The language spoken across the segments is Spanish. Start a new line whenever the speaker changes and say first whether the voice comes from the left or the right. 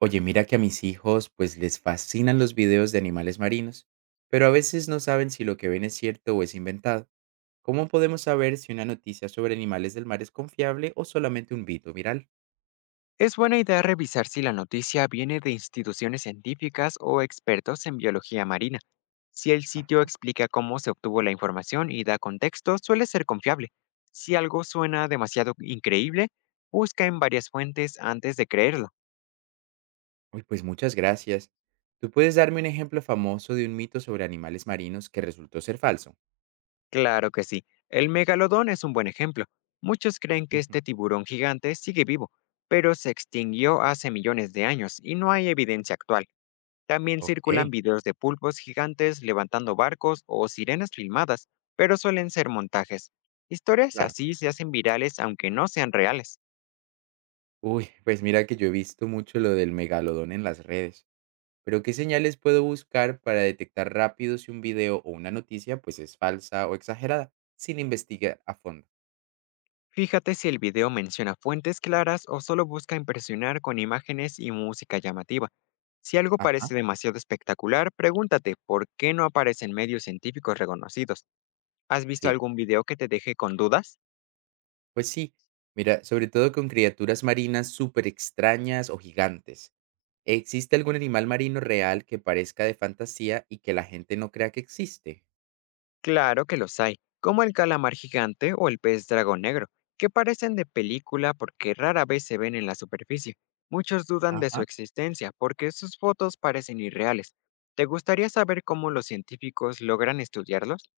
right: Oye, mira que a mis hijos pues les fascinan los videos de animales marinos, pero a veces no saben si lo que ven es cierto o es inventado. ¿Cómo podemos saber si una noticia sobre animales del mar es confiable o solamente un mito viral?
left: Es buena idea revisar si la noticia viene de instituciones científicas o expertos en biología marina. Si el sitio
right: Ah.
left: explica cómo se obtuvo la información y da contexto, suele ser confiable. Si algo suena demasiado increíble, busca en varias fuentes antes de creerlo.
right: Uy, pues muchas gracias. ¿Tú puedes darme un ejemplo famoso de un mito sobre animales marinos que resultó ser falso?
left: Claro que sí, el megalodón es un buen ejemplo. Muchos creen que
right: Ujú.
left: este tiburón gigante sigue vivo, pero se extinguió hace millones de años y no hay evidencia actual. También circulan
right: Ok,
left: videos de pulpos gigantes levantando barcos o sirenas filmadas, pero suelen ser montajes. Historias
right: claro.
left: así se hacen virales aunque no sean reales.
right: Uy, pues mira que yo he visto mucho lo del megalodón en las redes. Pero ¿qué señales puedo buscar para detectar rápido si un video o una noticia pues es falsa o exagerada sin investigar a fondo?
left: Fíjate si el video menciona fuentes claras o solo busca impresionar con imágenes y música llamativa. Si algo
right: Ajá,
left: parece demasiado espectacular, pregúntate por qué no aparece en medios científicos reconocidos. ¿Has visto
right: sí,
left: algún video que te deje con dudas?
right: pues sí. Mira, sobre todo con criaturas marinas súper extrañas o gigantes. ¿Existe algún animal marino real que parezca de fantasía y que la gente no crea que existe?
left: Claro que los hay, como el calamar gigante o el pez dragón negro, que parecen de película porque rara vez se ven en la superficie. Muchos dudan de su
right: Ajá,
left: existencia porque sus fotos parecen irreales. ¿Te gustaría saber cómo los científicos logran estudiarlos?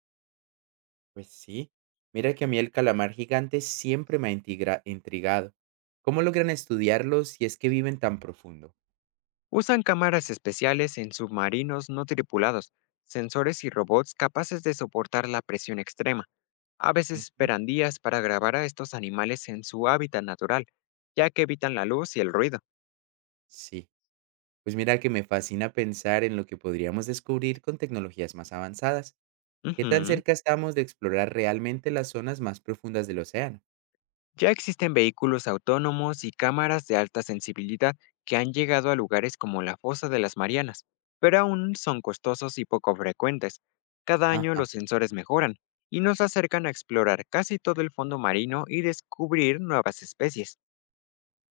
right: pues sí. Mira que a mí el calamar gigante siempre me ha intrigado. ¿Cómo logran estudiarlos si es que viven tan profundo?
left: Usan cámaras especiales en submarinos no tripulados, sensores y robots capaces de soportar la presión extrema. A veces
right: Ujú.
left: esperan días para grabar a estos animales en su hábitat natural, ya que evitan la luz y el ruido.
right: Sí. Pues mira que me fascina pensar en lo que podríamos descubrir con tecnologías más avanzadas. ¿Qué tan
left: Ujú.
right: cerca estamos de explorar realmente las zonas más profundas del océano?
left: Ya existen vehículos autónomos y cámaras de alta sensibilidad que han llegado a lugares como la Fosa de las Marianas, pero aún son costosos y poco frecuentes. Cada año
right: Ajá,
left: los sensores mejoran y nos acercan a explorar casi todo el fondo marino y descubrir nuevas especies.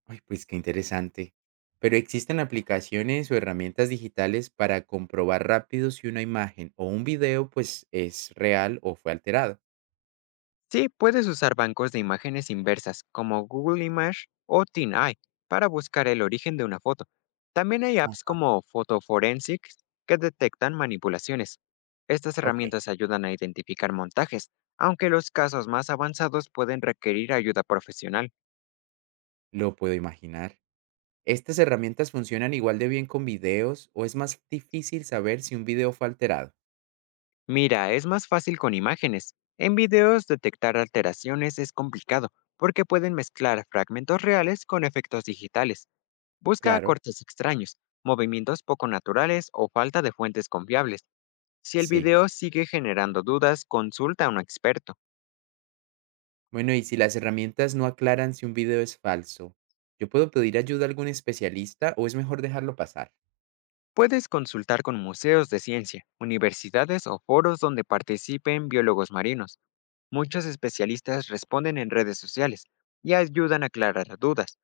right: ay, pues qué interesante. Pero existen aplicaciones o herramientas digitales para comprobar rápido si una imagen o un video pues es real o fue alterado.
left: Sí, puedes usar bancos de imágenes inversas como Google Image o TinEye para buscar el origen de una foto. También hay apps
right: Ajá.
left: como Photoforensics que detectan manipulaciones. Estas
right: Ok,
left: herramientas ayudan a identificar montajes, aunque los casos más avanzados pueden requerir ayuda profesional.
right: lo puedo imaginar. ¿Estas herramientas funcionan igual de bien con videos o es más difícil saber si un video fue alterado?
left: Mira, es más fácil con imágenes. En videos detectar alteraciones es complicado porque pueden mezclar fragmentos reales con efectos digitales. Busca
right: Claro,
left: acortes extraños, movimientos poco naturales o falta de fuentes confiables. Si el
right: sí.
left: video sigue generando dudas, consulta a un experto.
right: Bueno, y si las herramientas no aclaran si un video es falso, ¿yo puedo pedir ayuda a algún especialista o es mejor dejarlo pasar?
left: Puedes consultar con museos de ciencia, universidades o foros donde participen biólogos marinos. Muchos especialistas responden en redes sociales y ayudan a aclarar dudas.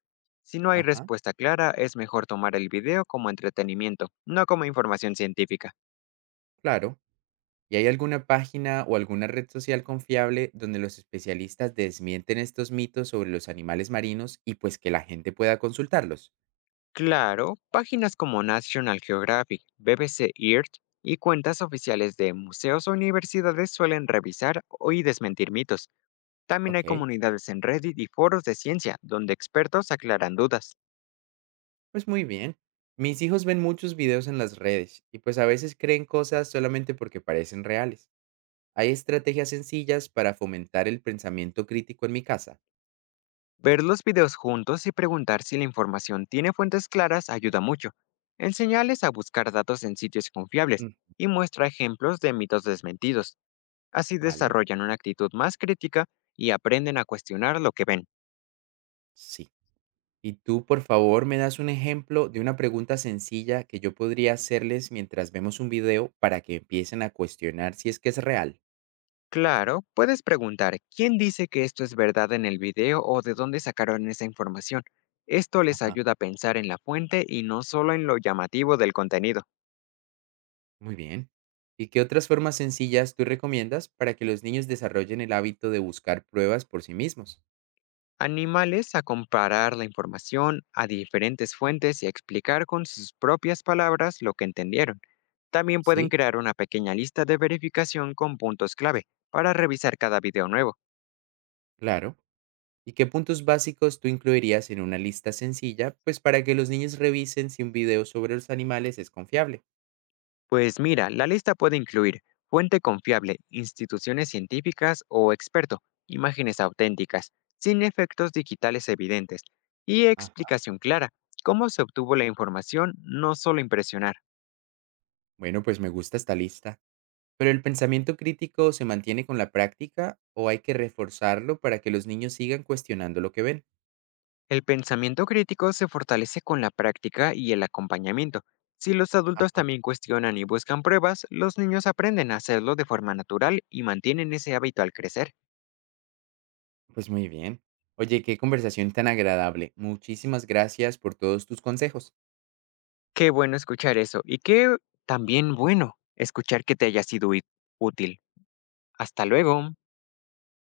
left: Si no hay
right: Ajá,
left: respuesta clara, es mejor tomar el video como entretenimiento, no como información científica.
right: claro. ¿Y hay alguna página o alguna red social confiable donde los especialistas desmienten estos mitos sobre los animales marinos y pues que la gente pueda consultarlos?
left: Claro, páginas como National Geographic, BBC Earth y cuentas oficiales de museos o universidades suelen revisar y desmentir mitos. También hay
right: Ok,
left: comunidades en Reddit y foros de ciencia donde expertos aclaran dudas.
right: pues muy bien. Mis hijos ven muchos videos en las redes y pues a veces creen cosas solamente porque parecen reales. ¿Hay estrategias sencillas para fomentar el pensamiento crítico en mi casa?
left: Ver los videos juntos y preguntar si la información tiene fuentes claras ayuda mucho. Enseñales a buscar datos en sitios confiables
right: Mm,
left: y muestra ejemplos de mitos desmentidos. Así
right: vale,
left: desarrollan una actitud más crítica y aprenden a cuestionar lo que ven.
right: sí. Y tú, por favor, me das un ejemplo de una pregunta sencilla que yo podría hacerles mientras vemos un video para que empiecen a cuestionar si es que es real.
left: Claro, puedes preguntar quién dice que esto es verdad en el video o de dónde sacaron esa información. Esto les
right: Ajá.
left: ayuda a pensar en la fuente y no solo en lo llamativo del contenido.
right: Muy bien. ¿Y qué otras formas sencillas tú recomiendas para que los niños desarrollen el hábito de buscar pruebas por sí mismos?
left: Animales a comparar la información a diferentes fuentes y a explicar con sus propias palabras lo que entendieron. También pueden
right: Sí.
left: crear una pequeña lista de verificación con puntos clave para revisar cada video nuevo.
right: Claro. ¿Y qué puntos básicos tú incluirías en una lista sencilla, pues para que los niños revisen si un video sobre los animales es confiable?
left: Pues mira, la lista puede incluir fuente confiable, instituciones científicas o experto, imágenes auténticas, sin efectos digitales evidentes y
right: Ah.
left: explicación clara, cómo se obtuvo la información, no solo impresionar.
right: Bueno, pues me gusta esta lista. ¿Pero el pensamiento crítico se mantiene con la práctica o hay que reforzarlo para que los niños sigan cuestionando lo que ven?
left: El pensamiento crítico se fortalece con la práctica y el acompañamiento. Si los adultos
right: Ajá,
left: también cuestionan y buscan pruebas, los niños aprenden a hacerlo de forma natural y mantienen ese hábito al crecer.
right: pues muy bien. Oye, qué conversación tan agradable. Muchísimas gracias por todos tus consejos.
left: Qué bueno escuchar eso, y qué también bueno escuchar que te haya sido útil. Hasta luego.